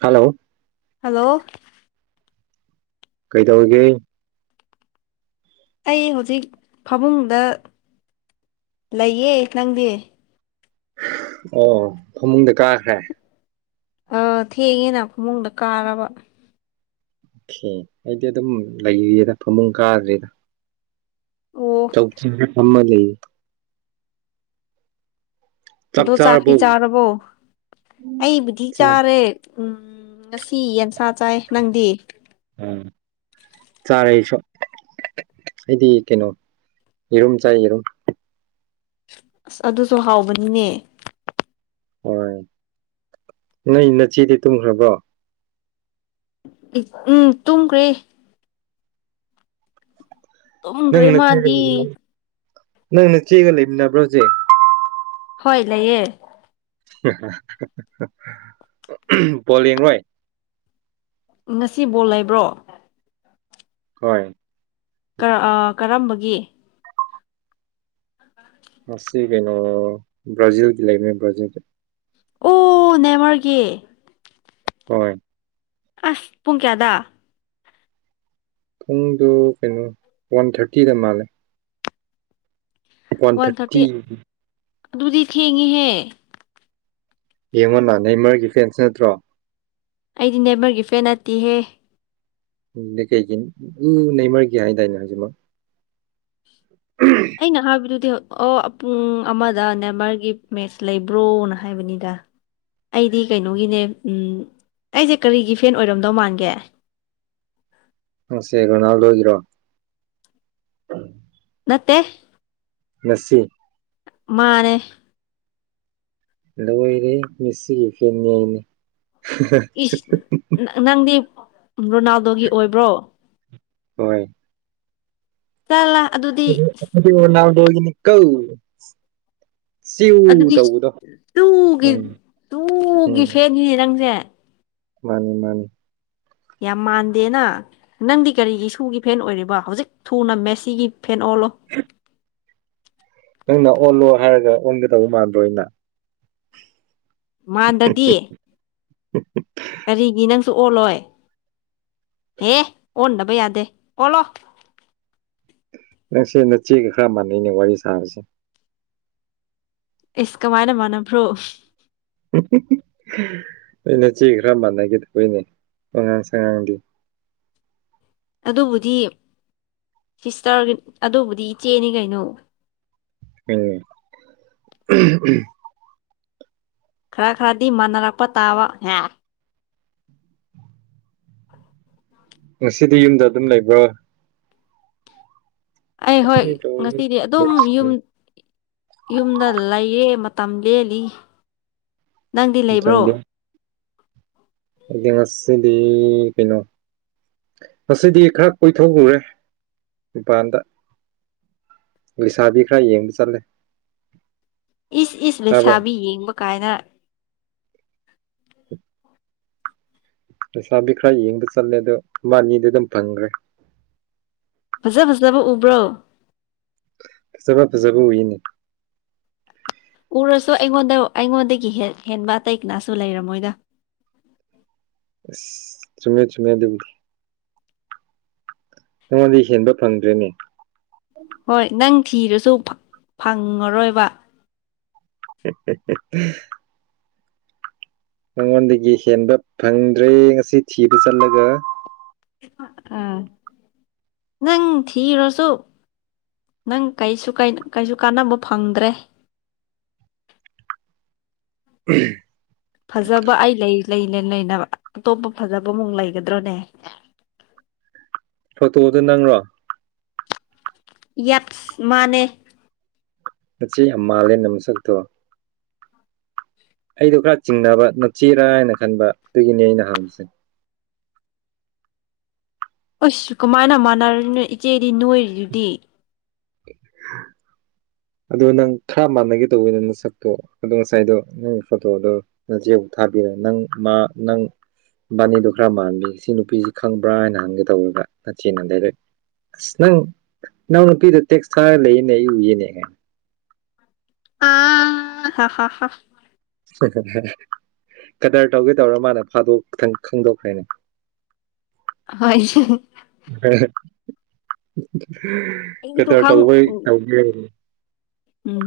hello hello ꯀꯩꯗꯧꯔꯤꯒꯦ ꯑꯩ ꯍꯧꯖꯤꯛ ꯐꯃꯨꯡꯗ ꯂꯩꯌꯦ ꯅꯪꯗꯤ ꯑꯣ ꯐꯃꯨꯡꯗ ꯀꯥꯈ꯭ꯔꯦ ꯑ ꯊꯦꯡꯉꯦꯅ ꯈꯃꯨꯡꯗ ꯀꯥꯔꯕ ꯑꯣꯀꯦ ꯑꯩꯗꯤ ꯑꯗꯨꯝ ꯂꯩꯔꯤꯦꯗ ꯐꯃꯨꯡ ꯀꯥꯗ꯭ꯔꯦꯗ ꯑꯣ ꯆꯧꯊ ꯊꯝꯃ ꯂꯩꯌꯦ ꯑꯗꯣ ꯆꯥꯛꯇꯤ ꯆꯥꯔꯕꯣ ꯑꯩꯕꯨꯗꯤ ꯆꯥꯔꯦ ꯎꯝ ꯉꯁꯤ ꯌꯦꯟꯁꯥ ꯆꯥꯏ ꯅꯪꯗꯤ ꯎꯝ ꯆꯥꯔꯁꯨ ꯑꯩꯗꯤ ꯀꯩꯅꯣ ꯏꯔꯝ ꯆꯥꯏ ꯌꯦꯔꯝ ꯑꯁ ꯑꯗꯨꯁꯨ ꯍꯥꯎꯕꯅꯤꯅꯦ ꯍꯣꯏ ꯅꯣꯏ ꯅꯆꯤꯗꯤ ꯇꯨꯝꯈ꯭ꯔꯕꯣ ꯎꯝ ꯇꯨꯝꯈ꯭ꯔꯦ ꯇꯨꯝꯈ꯭ꯔꯦ ꯅꯪꯅ ꯊ ꯃꯥꯗꯤ ꯅꯪꯅ ꯊꯦꯒ ꯂꯩꯃꯤ ꯅꯕ꯭ꯔꯣꯖꯦ ꯍꯣꯏ ꯂꯩꯌꯦ ꯄꯣꯂꯤ ꯅꯣꯏ ꯉꯁꯤ ꯕꯣꯜ ꯂꯩꯕ꯭ꯔꯣ ꯀꯣꯏ ꯀꯔꯝꯕꯒꯤ ꯃꯁꯤ ꯀꯩꯅꯣ ꯕ꯭ꯔꯥꯖꯤꯜꯒꯤ ꯂꯩꯃꯦ ꯕ꯭ꯔꯥꯖꯤꯜꯗ ꯑꯣ ꯅꯦꯃꯔꯒꯤ ꯍꯣꯏ ꯑꯁ ꯄꯨꯡ ꯀꯌꯥꯗ ꯄꯨꯡꯗꯣ ꯀꯩꯅꯣ ꯋꯥꯟ ꯊꯥꯔꯇꯤꯗ ꯃꯥꯜꯂꯦ ꯋꯥꯟ ꯊꯥꯔꯇꯤ ꯑꯗꯨꯗꯤ ꯊꯦꯡꯉꯤꯍꯦ ꯌꯦꯡꯉꯣ ꯅꯅꯥ ꯅꯪ ꯃꯔꯛꯀꯤ ꯐꯦꯟꯁ ꯅꯠꯇ꯭ꯔꯣ ꯑꯩꯗꯤ ꯅꯦꯕꯔꯒꯤ ꯐꯦꯟ ꯅꯠꯇꯤꯍꯦ ꯎ ꯂꯩ ꯀꯩꯒꯤꯅꯤ ꯎ ꯅꯃꯔꯒꯤꯦ ꯍꯥꯏꯗꯥꯏꯅꯦ ꯍꯧꯖꯤꯛꯃꯛ ꯑꯩꯅ ꯍꯥꯏꯕꯗꯨꯗꯤ ꯑꯣ ꯄꯨꯡ ꯑꯃꯗ ꯅꯦꯃꯔꯒꯤ ꯃꯦꯁ ꯂꯩꯕ꯭ꯔꯣꯅ ꯍꯥꯏꯕꯅꯤꯗ ꯑ ꯑꯩꯗꯤ ꯀꯩꯅꯣꯒꯤꯅꯦ ꯑꯩꯁꯦ ꯀꯔꯤꯒꯤ ꯐꯦꯟ ꯑꯣꯏꯔꯝꯗꯧ ꯃꯥꯟꯒꯦ ꯁꯦ ꯀꯅꯥ ꯂꯖꯔꯣ ꯈꯠꯇꯦ ꯃꯁꯤꯁꯤ ꯃꯥꯅꯦꯦ ꯂꯣꯏꯔꯦ ꯃꯤꯁꯤꯒꯤ ꯐꯤꯟ ꯌꯥꯏꯅꯤ ꯏꯁ ꯅꯪꯗꯤ ꯔꯣꯅꯥꯜꯗꯣꯒꯤ ꯑꯣꯏꯕ꯭ꯔꯣ ꯍꯣꯏ ꯆꯂ ꯒꯤꯅꯤ ꯀ ꯑꯗꯨꯗꯤ ꯇꯨꯒꯤ ꯎꯝ ꯇꯨꯒꯤ ꯎꯝ ꯐꯦꯟꯅꯤꯅꯦ ꯅꯪꯁꯦ ꯃꯥꯅꯤ ꯃꯥꯅꯤ ꯌꯥꯝ ꯃꯥꯟꯗꯦꯅ ꯅꯪꯗꯤ ꯀꯔꯤꯒꯤ ꯁꯨꯒꯤ ꯐꯦꯟ ꯑꯣꯏꯔꯤꯕꯣ ꯍꯧꯖꯤꯛ ꯊꯨꯅ ꯃꯦꯁꯤꯒꯤ ꯐꯦꯟ ꯑꯣꯂꯣ ꯅꯪꯅ ꯑꯣꯜꯂꯣ ꯍꯥꯏꯔꯒ ꯑꯣꯟꯒꯗꯧꯕ ꯃꯥꯟꯗ꯭ꯔꯣꯅ ꯃꯗꯗꯤ ꯎꯝ ꯎꯝ ꯀꯔꯤꯒꯤ ꯅꯪꯁꯨ ꯑꯣꯜꯂꯣꯏ ꯍꯦ ꯑꯣꯟꯅꯕꯩ ꯌꯥꯗꯦ ꯀꯣꯂꯣ ꯅ ꯁꯤ ꯅꯆꯦꯒ ꯈꯔ ꯃꯥꯟꯅꯩꯅꯦ ꯋꯥꯔꯤ ꯁꯥꯔꯁꯦ ꯏꯁꯀꯃꯥꯏꯅ ꯃꯅ ꯐ꯭ꯔꯣ ꯅ ꯅ ꯆꯦ ꯈꯔ ꯃꯥꯟꯅꯈꯤꯦꯗ ꯑꯩꯏꯅꯦ ꯍꯅ ꯆꯉꯒꯗꯤ ꯑꯗꯣ ꯎꯖꯤꯝ ꯁꯤꯁꯇꯔꯒꯤ ꯑꯗꯨꯕꯨꯗꯤ ꯏꯆꯦꯅꯤ ꯀꯩꯅꯣ ꯎꯝ ꯈꯔ ꯈꯔꯗꯤ ꯃꯥꯟꯅꯔꯛꯄ ꯇꯥꯕ ꯉꯁꯤꯗꯤ ꯌꯨꯝꯗ ꯑꯗꯨꯝ ꯂꯩꯕ꯭ꯔꯣ ꯑꯩ ꯍꯣꯏ ꯉꯁꯤꯗꯤ ꯑꯗꯨꯝ ꯌꯨꯝ ꯌꯨꯝꯗ ꯂꯩꯌꯦꯦ ꯃꯇꯝ ꯂꯦꯜꯂꯤ ꯅꯪꯗꯤ ꯂꯩꯕ꯭ꯔꯣ ꯑꯦꯗꯤ ꯉꯁꯤꯗꯤ ꯄꯅꯣ ꯉꯗꯤ ꯈꯔ ꯀꯣꯏꯊꯣꯛꯎꯨꯔꯦ ꯃꯄꯥꯟꯗ ꯂꯩꯁꯥꯕꯤ ꯈꯔ ꯌꯦꯡꯕ ꯆꯠꯂꯦ ꯏꯁ ꯏꯁ ꯇꯥꯕ꯭ꯔꯣ ꯂꯩꯁꯥꯕꯤ ꯌꯦꯡꯕ ꯀꯥꯏꯅ ꯄꯩꯁꯥꯕꯤ ꯈꯔ ꯌꯦꯡꯕ ꯆꯠꯂꯦ ꯑꯗꯣ ꯃꯥꯅꯤꯗꯤ ꯑꯗꯨꯝ ꯐꯪꯈ꯭ꯔꯦ ꯐꯖ ꯐꯖꯕ ꯎꯕ꯭ꯔꯣ ꯐꯖꯕ ꯐꯖꯕ ꯎꯏꯅꯦ ꯎꯔꯁꯨ ꯑꯩꯉꯣꯟꯗ ꯑꯩꯉꯣꯟꯗꯒꯤ ꯍꯦꯟꯕ ꯑꯇꯩ ꯀꯅꯥꯁꯨ ꯂꯩꯔꯝꯃꯣꯏꯗ ꯆꯃꯤ ꯆꯨꯝꯃꯦꯥꯏ ꯑꯗꯨꯧ ꯅꯉꯣꯟꯗꯤ ꯍꯦꯟꯕ ꯐꯪꯗ꯭ꯔꯤꯅꯦ ꯍꯣꯏ ꯅꯪ ꯊꯤꯔꯁꯨ ꯐꯪꯉꯔꯣꯏꯕ ꯍ ꯃꯉꯣꯟꯗꯒꯤ ꯍꯦꯟꯕ ꯐꯪꯗ꯭ꯔꯦ ꯉꯁꯤ ꯊꯤꯕ ꯆꯠꯂꯒ ꯑ ꯅꯪ ꯊꯤꯔꯁꯨꯣ ꯅꯪ ꯀ ꯀꯩꯁꯨ ꯀꯥꯟꯅꯕ ꯐꯪꯗ꯭ꯔꯦ [inaudible] ꯎ ꯐꯖꯕ ꯑꯩ ꯂꯩ ꯂꯩꯅꯦ ꯑꯇꯣꯞꯄ ꯐꯖꯕꯃꯨꯛ ꯂꯩꯒꯗ꯭ꯔꯣꯅꯦ ꯐꯣꯇꯣꯗ ꯅꯪꯔꯣ ꯌꯦꯠ ꯃꯥꯅꯦ ꯅꯆꯦ ꯑꯃ ꯃꯥꯥꯜꯂꯦ ꯅꯝꯁꯛꯇꯣ ꯑꯩꯗꯣ ꯈꯔ ꯆꯤꯡꯅꯕ ꯅꯨꯡꯁꯤꯔꯥ ꯍꯥꯏꯅ ꯈꯟꯕ ꯑꯗꯨꯒꯤꯅꯤ ꯑꯩꯅ ꯍꯪꯁꯦ [inaudible] ꯑꯁꯁꯨ ꯀꯃꯥꯏꯅ ꯃꯥꯟꯅꯔꯅꯣ ꯏꯆꯦꯗꯤ ꯅꯣꯏꯔꯤꯗꯨꯗꯤ [inaudible] ꯑꯗꯨꯗꯣ ꯅꯪ ꯈꯔ ꯃꯥꯟꯅꯒꯦ ꯇꯧꯕꯤ ꯅꯪ ꯅ ꯁꯛꯇꯣ ꯑꯗꯨꯗꯣ ꯉꯁꯥꯏꯗꯣ ꯅꯪꯒꯤ ꯐꯣꯇꯣꯗꯣ ꯅ ꯆꯦꯕꯨꯨꯛ ꯊ ꯕꯤꯔꯦ ꯅꯪ ꯃꯥ ꯅꯪ ꯕꯥꯅꯤꯗꯣ ꯈꯔ ꯃꯥꯟꯕꯤ ꯁꯤ ꯅꯨꯄꯤꯁꯤ ꯈꯪꯕ꯭ꯔꯥ ꯍꯥꯏꯅ ꯍꯪꯒꯦ ꯇꯧꯋꯦꯕ ꯅꯆꯦꯅꯗꯩꯗꯣꯏ ꯑꯁ ꯅꯪ ꯅꯪ ꯅꯨꯄꯤꯗ ꯇꯦꯛꯁ ꯊꯥꯔꯒ ꯂꯩꯌꯦꯅꯦ ꯑꯩ ꯎꯏꯅꯦ ꯑ ꯍ ꯍ ꯍ ꯁ ꯀꯇꯔ ꯇꯧꯒꯦ ꯇꯧꯔ ꯃꯥꯅ ꯐꯥꯗꯣꯛ ꯈꯪꯗꯣꯛꯈ꯭ꯔꯦꯅꯦ ꯍꯣꯏ ꯑꯩꯗꯣ ꯀꯇꯔ ꯈꯪ ꯇꯧꯕꯩ ꯇꯒ ꯎꯝ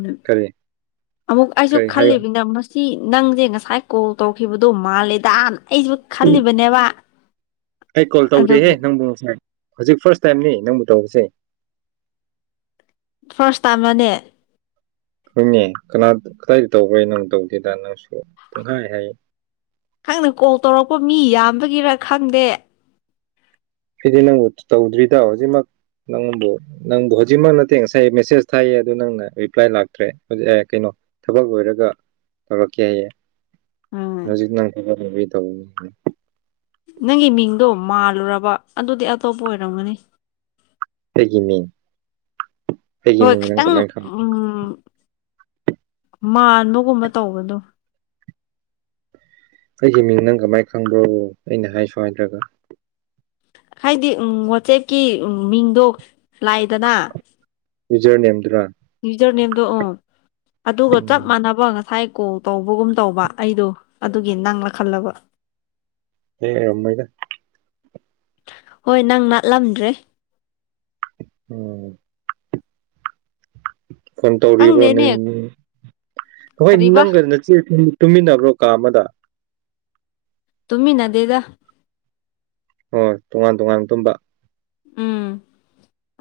ꯑꯃꯨꯛ ꯑꯥꯏꯁꯨ ꯀꯔꯤ ꯈꯜꯦ ꯍꯥꯏꯌꯣ ꯄ ꯁꯤ ꯅꯪꯁꯦ ꯉꯁꯥꯏ ꯀꯣꯜ ꯇꯧꯈꯤꯕꯗꯣ ꯃꯥꯂꯦꯗꯅ ꯑꯩꯁꯨ ꯈꯜꯂꯤꯕꯅꯦꯕ ꯑꯩ ꯀꯣꯜ ꯇꯧꯗꯦꯍꯦ ꯑꯗꯨꯒ ꯅꯪꯕꯨꯅꯨꯡꯁꯥꯏ ꯍꯧꯖꯤꯛ ꯐꯥꯔꯁ ꯇꯥꯏꯝꯅꯤ ꯅꯪꯕꯨ ꯇꯧꯕꯁꯦ ꯐꯥꯔꯁ ꯇꯥꯝ ꯑꯅꯦ ꯅꯪꯅꯦ ꯀꯅꯥ ꯀꯗꯥꯏꯗ ꯇꯧꯕ꯭ꯔꯦ ꯅꯪ ꯇꯧꯗꯦꯗ ꯅꯪꯁꯨ ꯄꯨꯡꯈꯥꯏ ꯍꯥꯏ ꯅꯪꯅ ꯀꯣꯜ ꯇꯧꯔꯛꯄ ꯃꯤ ꯌꯥꯝꯕꯒꯤꯔ ꯈꯪꯗꯦ ꯁꯤꯗꯤ ꯅꯪꯕꯨ ꯇꯧꯗ꯭ꯔꯤꯗ ꯍꯧꯖꯤꯛꯃꯛ ꯅꯪꯕꯨ ꯅꯪꯕꯨ ꯍꯧꯖꯤꯛꯃꯛ ꯅꯠꯇꯦ ꯉꯁꯥꯏ ꯃꯦꯁꯦꯁ ꯊꯥꯏꯌꯦ ꯑꯗꯨ ꯅꯪꯅ ꯔꯤꯄ꯭ꯂꯥꯏ ꯂꯥꯛꯇ꯭ꯔꯦ ꯀꯩꯅꯣ ꯊꯕꯛ ꯂꯣꯏꯔꯒ ꯇꯧꯔꯛꯀꯦ ꯍꯥꯏꯌꯦꯦ ꯎꯝ ꯍꯧꯖꯤꯛꯅꯥꯪ ꯈꯕꯔ ꯊ ꯅꯪꯒꯤ ꯃꯤꯡꯗꯣ ꯃꯥꯜꯂꯨꯔꯕ ꯑꯗꯨꯗꯤ ꯑꯇꯣꯞꯄ ꯑꯣꯏꯔꯝꯒꯅꯤ ꯂꯩꯒꯤꯅꯤ ꯍꯣꯏ ꯈꯤꯇꯪ ꯎꯝ ꯃꯥꯟꯕꯒꯨꯝꯕ ꯇꯧꯕꯗꯣ ꯑꯩꯒꯤ ꯃꯤꯡ ꯅꯪ ꯀꯃꯥꯏꯅ ꯈꯪꯕꯣ ꯑꯩꯅ ꯍꯥꯏꯁꯨ ꯍꯥꯏꯗ꯭ꯔꯒ ꯍꯥꯏꯗꯤ ꯋꯥꯆꯦꯞꯀꯤ ꯃꯤꯡꯗꯣ ꯂꯥꯏꯗꯅ ꯖꯔꯅꯤ꯭ꯔꯥ ꯅ꯭ꯌꯨꯖꯔꯂꯗꯣ ꯎ ꯑꯗꯨꯒ ꯆꯞ ꯎꯝ ꯃꯥꯟꯅꯕ ꯉꯁꯥꯏ ꯀꯣꯜ ꯇꯧꯕꯒꯨꯝ ꯇꯧꯕ ꯑꯩꯗꯣ ꯑꯗꯨꯒꯤ ꯅꯪꯂꯪꯂꯛ ꯈꯜꯂꯕ ꯍ ꯃꯥꯏꯗ ꯍꯣꯏ ꯅꯪ ꯉꯠꯂꯝꯗ꯭ꯔꯦ ꯎꯝ ꯐꯣꯟ ꯇꯧꯔꯤꯕ꯭ꯔꯣ ꯈꯪꯗꯦꯅꯦ ꯅꯪ ꯍꯣꯏ ꯀꯔꯤꯕ ꯅꯪꯒꯗ ꯅꯦ ꯇꯨꯃꯤꯟꯅꯕ꯭ꯔꯣ ꯀꯥ ꯑꯃꯗ ꯇꯨꯃꯤ ꯅꯗꯦꯗ ꯍꯣꯏ ꯇꯣꯉꯥꯟ ꯇꯣꯉꯥꯟꯕ ꯇꯝꯕ ꯎꯝ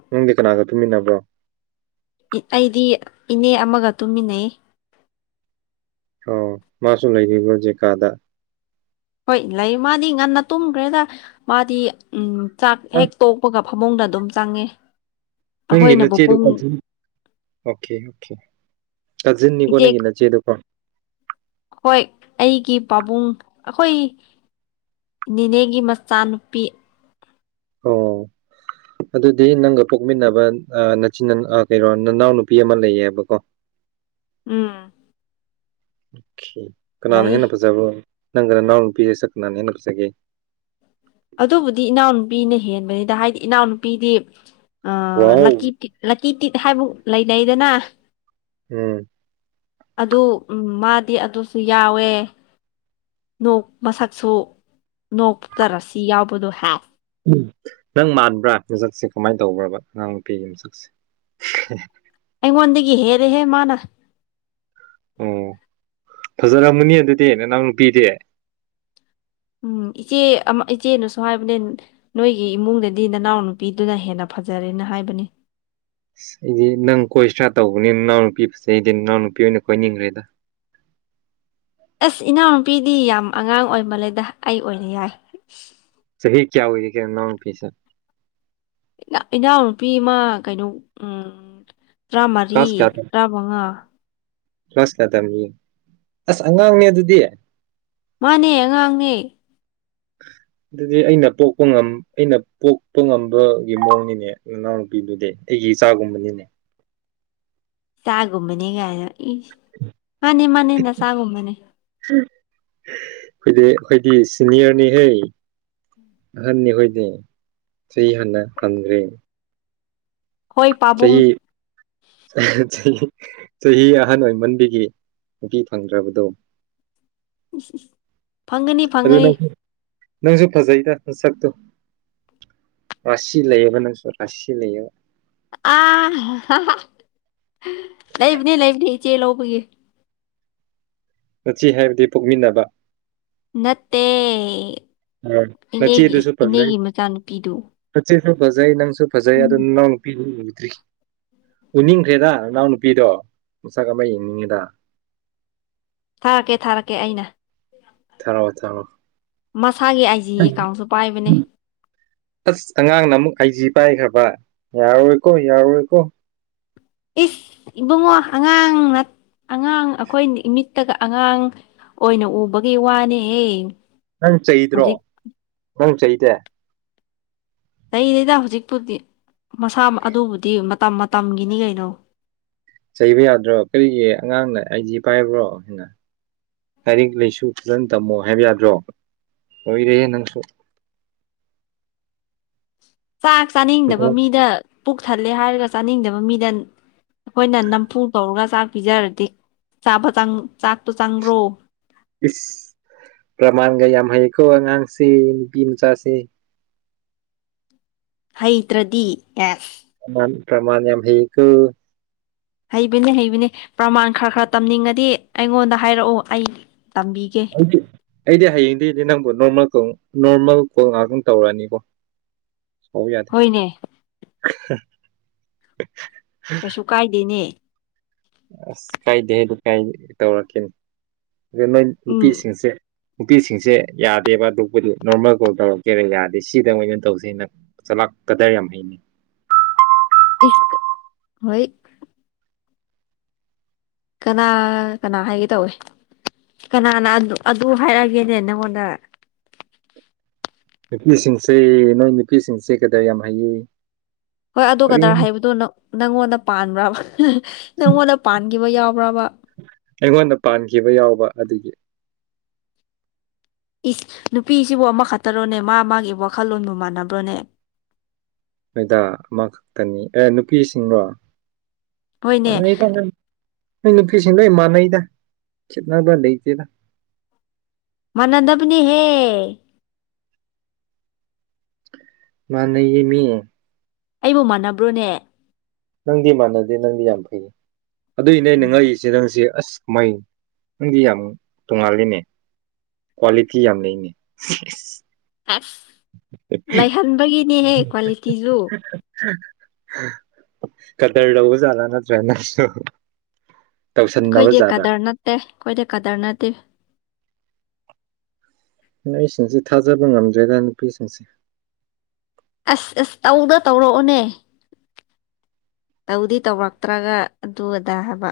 ꯅꯪꯒꯤ ꯀꯅꯥꯒ ꯇꯨꯝꯃꯤꯟꯅꯕ꯭ꯔꯣ ꯑꯩꯗꯤ ꯏꯅꯦ ꯑꯃꯒ ꯇꯨꯝꯃꯤꯟꯅꯩ ꯑꯣ ꯃꯥꯁꯨ ꯂꯩꯕꯤꯕ꯭ꯔꯣ ꯖꯦꯀꯥꯗ ꯍꯣꯏ ꯂꯩ ꯃꯥꯗꯤ ꯉꯟꯅ ꯇꯨꯝꯈ꯭ꯔꯦꯗ ꯃꯥꯗꯤ ꯎ ꯆꯥꯛ ꯍꯦꯛ ꯇꯣꯛꯄꯒ ꯐꯃꯨꯡꯗ ꯑꯗꯨꯝ ꯆꯪꯉꯤ ꯅꯪꯒꯤꯦ ꯅꯆꯦꯗꯨꯀꯥꯟ ꯑꯣꯀꯦ ꯑꯣꯦ ꯀꯖꯤꯟꯅꯤ ꯏꯆꯦ ꯀꯣꯟꯅꯒꯤꯅ ꯆꯦꯗꯨꯀꯣ ꯍꯣꯏ ꯑꯩꯒꯤ ꯄꯥꯕꯨꯡ ꯑꯩꯈꯣꯏ ꯅꯦꯅꯤꯅꯦꯒꯤ ꯃꯆꯥꯅꯨꯄꯤ ꯑꯣ ꯑꯗꯨꯗꯤ ꯅꯪꯒ ꯄꯣꯛꯃꯤꯟꯅꯕ ꯅꯆꯤꯟ ꯀꯩꯅꯣ ꯅꯅꯥꯎꯅ ꯅꯨꯄꯤ ꯑꯃ ꯂꯩꯌꯦꯕꯀꯣ [inaudible] ꯎꯝ ꯑꯣ ꯀꯅꯥꯅ ꯂꯩ ꯍꯦꯟꯅ ꯐꯖꯕꯔꯣ ꯅꯪꯒꯅ ꯅꯅꯥꯎ ꯅꯨꯄꯤꯔ ꯅꯥꯟꯦꯅꯁꯒꯤꯦ ꯑꯗꯨꯕꯨꯗꯤ ꯏꯅꯥꯎꯅꯨꯄꯤꯅ ꯍꯦꯟꯕꯅꯤꯗ ꯍꯥꯏꯗꯤ ꯏꯅꯥꯎꯅꯨꯄꯤꯗꯤ ꯑ ꯋꯥꯎ ꯂꯛ ꯂꯛꯀꯤ ꯇꯤꯠ ꯍꯥꯏꯕꯨ ꯂꯩ ꯂꯩꯩꯗꯅ ꯍꯝ ꯑꯗꯨ ꯎ ꯃꯥꯗꯤ ꯑꯗꯨꯁꯨ ꯌꯥꯎꯋꯦ ꯅꯣꯛ ꯃꯁꯛꯁꯨ ꯅꯣꯛꯛꯇꯔꯁꯤ ꯌꯥꯎꯕꯗꯣ ꯍꯥꯏꯦꯛ ꯎ ꯅꯪ ꯃꯥꯟꯕ꯭ꯔꯥ ꯃꯤꯁꯛꯁꯦ ꯀꯃꯥꯏꯅ ꯇꯧꯕ꯭ꯔꯕ ꯑꯉꯥꯡ ꯅꯨꯨꯄꯤꯒꯤ ꯃꯤꯁꯛꯁꯦ ꯃꯗꯒꯤ ꯍꯦꯔꯦ ꯍꯦ ꯃꯥꯅ ꯑꯣ ꯐꯖꯔꯝꯃꯅꯤ ꯑꯗꯨꯗꯤ ꯅꯅꯥꯎ ꯅꯨꯄꯤꯗꯤ ꯎꯝ ꯏꯆꯦ ꯑꯃ ꯏꯆꯦꯅꯁꯨ ꯍꯥꯏꯕꯅꯦ ꯅꯣꯏꯒꯤ ꯏꯃꯨꯡꯗꯗꯤ ꯅꯅꯥꯎ ꯅꯨꯄꯤꯗꯨꯅ ꯍꯦꯟꯅ ꯐꯩ ꯐꯖꯔꯦꯅ ꯍꯥꯏꯕꯅꯤ [inaudible] ꯑꯁ ꯑꯩꯗꯤ ꯅꯪ ꯀꯣꯏ ꯏꯁꯔꯥ ꯇꯧꯕꯅꯤ ꯅꯅꯥꯎ ꯅꯨꯄꯤ ꯐꯖꯩꯗꯤ ꯅꯅꯥꯎ ꯅꯨꯄꯤ ꯑꯣꯏꯅ ꯀꯣꯏꯅꯤꯡꯈ꯭ꯔꯦꯗ ꯑꯁ ꯏꯅꯥꯎꯅꯨꯄꯤꯗꯤ ꯌꯥꯝ ꯑꯉꯥꯡ ꯑꯣꯏꯃꯜꯂꯦꯗ ꯑꯩ ꯑꯣꯏꯅ ꯌꯥꯏ ꯑ ꯆꯍꯤ ꯆꯍꯤ ꯀꯌꯥ ꯑꯣꯏ ꯀ ꯅ ꯐꯤꯁꯦ ꯏꯅꯥꯎꯅꯨꯄꯤ ꯑꯃ ꯀꯩꯅꯣ ꯎꯝ ꯄ꯭ꯔꯥꯃꯔꯤ ꯀ꯭ꯂꯥꯁ ꯔꯥꯕꯉꯥ ꯂꯣꯁꯀꯗꯕꯅꯤ ꯑꯁ ꯑꯉꯥꯡꯅꯦ ꯑꯗꯨꯗꯤ ꯃꯥꯅꯦ ꯑꯉꯥꯡꯅꯦ [unintelligible] [inaudible] ꯑꯗꯨꯗꯤ ꯑꯩꯅ ꯄꯣꯛꯄ ꯉ ꯑꯩꯅ ꯄꯣꯛꯄ ꯉꯝꯕꯒꯤ ꯃꯑꯣꯡꯅꯤꯅꯦ ꯏꯅꯥꯎꯅꯨꯄꯤꯗꯨꯗꯤ ꯑꯩꯒꯤ ꯏꯆꯥꯒꯨꯝꯕꯅꯤꯅꯦ ꯆꯒꯨꯝ ꯃꯅꯤꯒꯅ ꯏ ꯃꯥꯅꯤ ꯃꯅꯤꯅ ꯁꯒꯨꯝ ꯃꯅꯤ ꯍꯣꯏꯗꯦ ꯑꯩꯣꯏꯗꯤ ꯁꯤꯅꯤꯌꯔꯅꯤꯍꯩ ꯑꯍꯟꯅꯤꯈꯣꯏꯅꯦ ꯆꯍꯤ ꯍꯥꯟꯅ ꯍꯟꯈ꯭ꯔꯦ ꯍꯣꯏ ꯄꯥꯕꯨꯡ ꯆꯍꯤ ꯆꯍꯤ ꯆꯍꯤ ꯑꯍꯟ ꯑꯣꯏꯃꯟꯕꯤꯒꯤ ꯅꯨꯄꯤ ꯐꯪꯗ꯭ꯔꯕꯗꯣ ꯐꯪꯒꯅꯤ ꯑꯗꯨ ꯐꯪꯒꯅꯤ ꯅꯪ ꯅꯪꯁꯨ ꯐꯖꯩꯗ ꯁꯛꯇꯨ ꯔꯥꯁꯤ ꯂꯩꯌꯦꯕ ꯅꯪꯁꯨꯣ ꯔꯥꯁꯤ ꯂꯩꯌꯦꯕ ꯑ ꯂꯩꯕꯅꯤ ꯂꯩꯕꯅꯤ ꯏꯆꯦ ꯂꯧꯕꯒꯤ ꯅꯁꯤ ꯍꯥꯏꯕꯗꯤ ꯄꯨꯣꯛꯃꯤꯟꯅꯕ ꯅꯠꯇꯦ ꯏꯅꯦꯒꯤ ꯅꯆꯦꯗꯨꯁꯨ ꯏꯅꯦꯒꯤ ꯃꯆꯥꯅꯨꯄꯤꯗꯨ ꯅꯪꯁꯨ ꯐꯖꯩ ꯅꯪꯁꯨ ꯐꯖꯩ ꯑꯗꯨ ꯎꯝ ꯅꯅꯥꯎ ꯅꯨꯄꯤꯅꯤ ꯎꯗ꯭ꯔꯤ ꯎꯅꯤꯡꯈ꯭ꯔꯦꯗ ꯅꯅꯥꯎ ꯅꯨꯄꯤꯗꯣ ꯃꯁꯛ ꯑꯃ ꯌꯦꯡꯅꯤꯡꯉꯤꯗ ꯊꯥꯔꯛꯀꯦ ꯊꯥꯔꯛꯀꯦ ꯑꯩꯅ ꯊꯔꯣ ꯊꯥꯔꯣ ꯃꯁꯥꯒꯤ ꯑꯥꯏ ꯖꯤ ꯑꯦꯀꯥꯎꯟꯁꯨ ꯄꯥꯏꯕꯅꯦ ꯑꯁ ꯑꯉꯥꯡꯅ ꯑꯃꯨꯛ ꯑꯩꯥꯏꯖꯤ ꯄꯥꯏꯈ꯭ꯔꯕ ꯌꯥꯔꯔꯣꯏꯀꯣ ꯌꯥꯔꯔꯣꯏꯀꯣ ꯏꯁ ꯏꯕꯨꯡꯉꯣ ꯑꯉꯥꯡꯅ ꯑꯉꯥꯡ ꯑꯩꯈꯣꯏ ꯃꯤꯠꯇꯒ ꯑꯉꯥꯡ ꯑꯣꯏꯅ ꯎꯕꯒꯤ ꯋꯥꯅꯦꯍꯦ ꯅꯪ ꯆꯩꯗ꯭ꯔꯣ ꯍꯧꯖꯤꯛ ꯅꯪ ꯆꯩꯗꯦ ꯂꯩꯗꯩꯗ ꯍꯧꯖꯤꯛꯄꯥꯎꯗꯤ ꯃꯁꯥ ꯑꯗꯨꯕꯨꯗꯤ ꯃꯇꯝ ꯃꯇꯝꯒꯤꯅꯤ ꯀꯩꯅꯣ ꯆꯩꯕ ꯌꯥꯗ꯭ꯔꯣ ꯀꯔꯤꯒꯤ ꯑꯉꯥꯡꯅ ꯑꯩꯥꯏꯗꯤ ꯄꯥꯏꯕ꯭ꯔꯣ ꯍꯥꯏꯅ ꯂꯥꯏꯔꯤꯛ ꯂꯩꯁꯨ ꯐꯈꯤꯇꯪ ꯇꯝꯃꯣ ꯍꯥꯏꯕ ꯌꯥꯗ꯭ꯔꯣ ꯂꯔꯦ ꯅꯪꯁꯨ ꯆꯥꯛ ꯆꯥꯅꯤꯡꯗꯕ ꯃꯤꯗ ꯄꯨꯛ ꯊꯜꯂꯦ ꯍꯥꯏꯔꯒ ꯆꯥꯅꯤꯡꯗꯕ ꯃꯤꯗ ꯑꯩꯈꯣꯏꯅ ꯅꯝꯐꯨ ꯇꯧꯔꯒ ꯆꯥꯛ ꯄꯤꯖꯔꯗꯤꯥꯕ ꯆꯥꯛꯇꯣ ꯆꯪꯕ꯭ꯔꯣ ꯏꯁ ꯄ꯭ꯔꯥꯃꯥꯟꯒ ꯌꯥꯝ ꯍꯥꯏꯌꯦꯀꯣꯉꯥꯡꯁꯤ ꯏꯄꯤ ꯃꯆꯥꯁꯤ ꯍꯩꯇ꯭ꯔꯗꯤ ꯑꯦꯁ ꯄꯃ ꯌꯥꯝ ꯍꯤ ꯀ ꯍꯩꯕꯅꯤ ꯍꯩꯕꯤꯅꯦ ꯄ꯭ꯔꯃꯥꯟ ꯈꯔ ꯈꯔ ꯇꯝꯅꯤꯡꯉꯗꯤ ꯑꯩꯉꯣꯟꯗ ꯍꯥꯏꯔꯛꯑꯣ ꯑꯩ ꯇꯝꯕꯤꯒꯦ ꯑꯩꯗꯤ ꯑꯩꯗꯤ ꯍꯌꯦꯡꯗꯤꯗꯤ ꯅꯪꯕꯨꯣ ꯅꯣꯔꯃꯜ ꯀꯣ ꯅꯣꯔꯃꯦꯜ ꯀꯣꯜ ꯉꯥꯛꯇꯪ ꯇꯧꯔꯛꯑꯅꯤꯀꯣ ꯁꯥꯎꯕ ꯌꯥꯗꯦ ꯍꯣꯏꯅꯦ [unintelligible] [inaudible] ꯀꯩꯁꯨ ꯀꯥꯏꯗꯦꯅꯦ ꯑꯁ ꯀꯥꯏꯗꯦ ꯑꯗꯨ ꯀꯥꯏ ꯇꯧꯔꯛꯀꯅꯤ ꯑꯗꯨꯗ ꯅꯣꯏ ꯎꯝ ꯅꯨꯄꯤꯁꯤꯡꯁꯦ ꯅꯨꯄꯤꯁꯤꯡꯁꯦ ꯌꯥꯗꯦꯕ ꯑꯗꯨꯕꯨꯗꯤ ꯅꯣꯔꯃꯦꯜ ꯀꯣꯜ ꯇꯧꯔꯛꯀꯦꯔ ꯌꯥꯗꯦ ꯁꯤꯗ ꯃꯩꯅ ꯇꯧꯁꯦꯅ ꯀꯗꯥꯏ ꯌꯥꯝ ꯑꯩꯅꯤ ꯍꯣꯏ [inaudible] ꯀꯅꯥ ꯀꯅꯥ ꯍꯥꯏꯒꯦ ꯇꯧꯋꯦ ꯀꯅꯥꯅ ꯑꯗꯨ ꯍꯥꯏꯔꯛꯑꯒꯦꯅꯦ ꯅꯪꯉꯣꯟꯗ ꯅꯨꯄꯤꯁꯤꯡꯁꯦ ꯅꯣꯏ ꯅꯨꯄꯤꯁꯤꯡꯁꯦ ꯀꯗ ꯌꯥꯝ ꯍꯩꯌꯦ ꯍꯣꯏ ꯑꯗꯨ ꯀꯔꯤꯅꯣ ꯀꯗꯥꯔ ꯍꯥꯏꯕꯗꯣꯪ ꯅꯪꯉꯣꯟꯗ ꯄꯥꯟꯕ꯭ꯔꯥ ꯅꯪꯉꯣꯟꯗ ꯄꯥꯟꯈꯤꯕ ꯌꯥꯎ ꯑꯩꯉꯣꯟꯗ ꯄꯥꯟꯈꯤꯕ ꯌꯥꯎꯕ ꯑꯗꯨꯒꯤ ꯏꯁ ꯅꯨꯄꯤꯁꯤꯕꯨ ꯑꯃ ꯈꯛꯇꯔꯣꯅꯦ ꯃꯥ ꯃꯥꯒꯤ ꯋꯥꯈꯜꯂꯣꯟꯕꯨ ꯃꯥꯟꯅꯕ꯭ꯔꯣꯅꯦ ꯃꯣꯏꯗꯥ ꯑꯃꯈꯛꯇꯅꯤ ꯑꯦ ꯅꯨꯄꯤꯁꯤꯡꯔꯣ ꯍꯣꯏꯅꯦ ꯃꯅ ꯄꯁꯤ ꯂꯩ ꯃꯅꯗ ꯆꯠꯅꯗ ꯂꯩꯇꯗ ꯃꯅꯥꯗꯕꯅꯤ ꯍꯦ ꯃꯥꯅꯌꯦ ꯃꯤ ꯑꯩꯕꯨ ꯃꯥꯟꯅꯕ꯭ꯔꯣꯅꯦ ꯅꯪꯗꯤ ꯃꯥꯟꯅꯗꯦ ꯅꯪꯗꯤ ꯌꯥꯝ ꯐꯩꯌꯦ ꯑꯗꯨꯏꯅꯦ ꯑꯩꯅ ꯎꯝ ꯉꯛꯏꯁꯦ ꯅꯪꯁꯦ ꯑꯁ ꯃꯣꯏ ꯅꯪꯗꯤ ꯌꯥꯝ ꯇꯣꯉꯥꯜꯂꯤꯅꯦ ꯀ꯭ꯋꯥꯂꯤꯇꯤ ꯌꯥꯝ ꯂꯩꯅꯦ ꯑꯁ ꯂꯩꯍꯟꯕꯒꯤꯅꯦꯍꯦ ꯀ꯭ꯋꯥꯂꯤꯇꯤꯖ ꯀꯗꯔ ꯂꯧꯕ ꯆꯂ ꯅꯠꯇ꯭ꯔꯦꯅꯁꯨ ꯑꯩꯈꯣꯏꯗꯤ ꯇꯧꯁꯟꯅꯅꯕꯖꯥꯔꯅꯤ ꯀꯗꯔ ꯅꯠꯇꯦ ꯑꯩꯈꯣꯏꯗꯤ ꯀꯇꯔ ꯅꯠꯇꯦ ꯑꯩꯁꯤꯡꯁ ꯊꯥꯖꯕ ꯉꯝꯗ꯭ꯔꯦꯗ ꯅꯨꯄꯤꯁꯤꯡꯁꯦ ꯑꯁ ꯑꯦꯁ ꯇꯧꯗ ꯇꯧꯔꯛꯑꯣꯅꯦ ꯇꯧꯗꯤ ꯇꯧꯔꯛꯇ꯭ꯔꯒ ꯑꯗꯨ ꯑꯗꯥ ꯍꯥꯏꯕ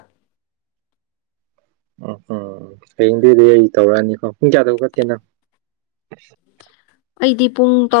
ꯎꯝ ꯎꯝ ꯍꯌꯦꯡꯗꯤꯗꯤ ꯑꯩ ꯇꯧꯔꯛꯑꯅꯤꯀꯣ ꯄꯨꯡ ꯀꯌꯥꯗꯧ ꯀꯠꯇꯦꯅ [unintelligible] ꯗꯤ ꯄꯨꯡ ꯇꯧ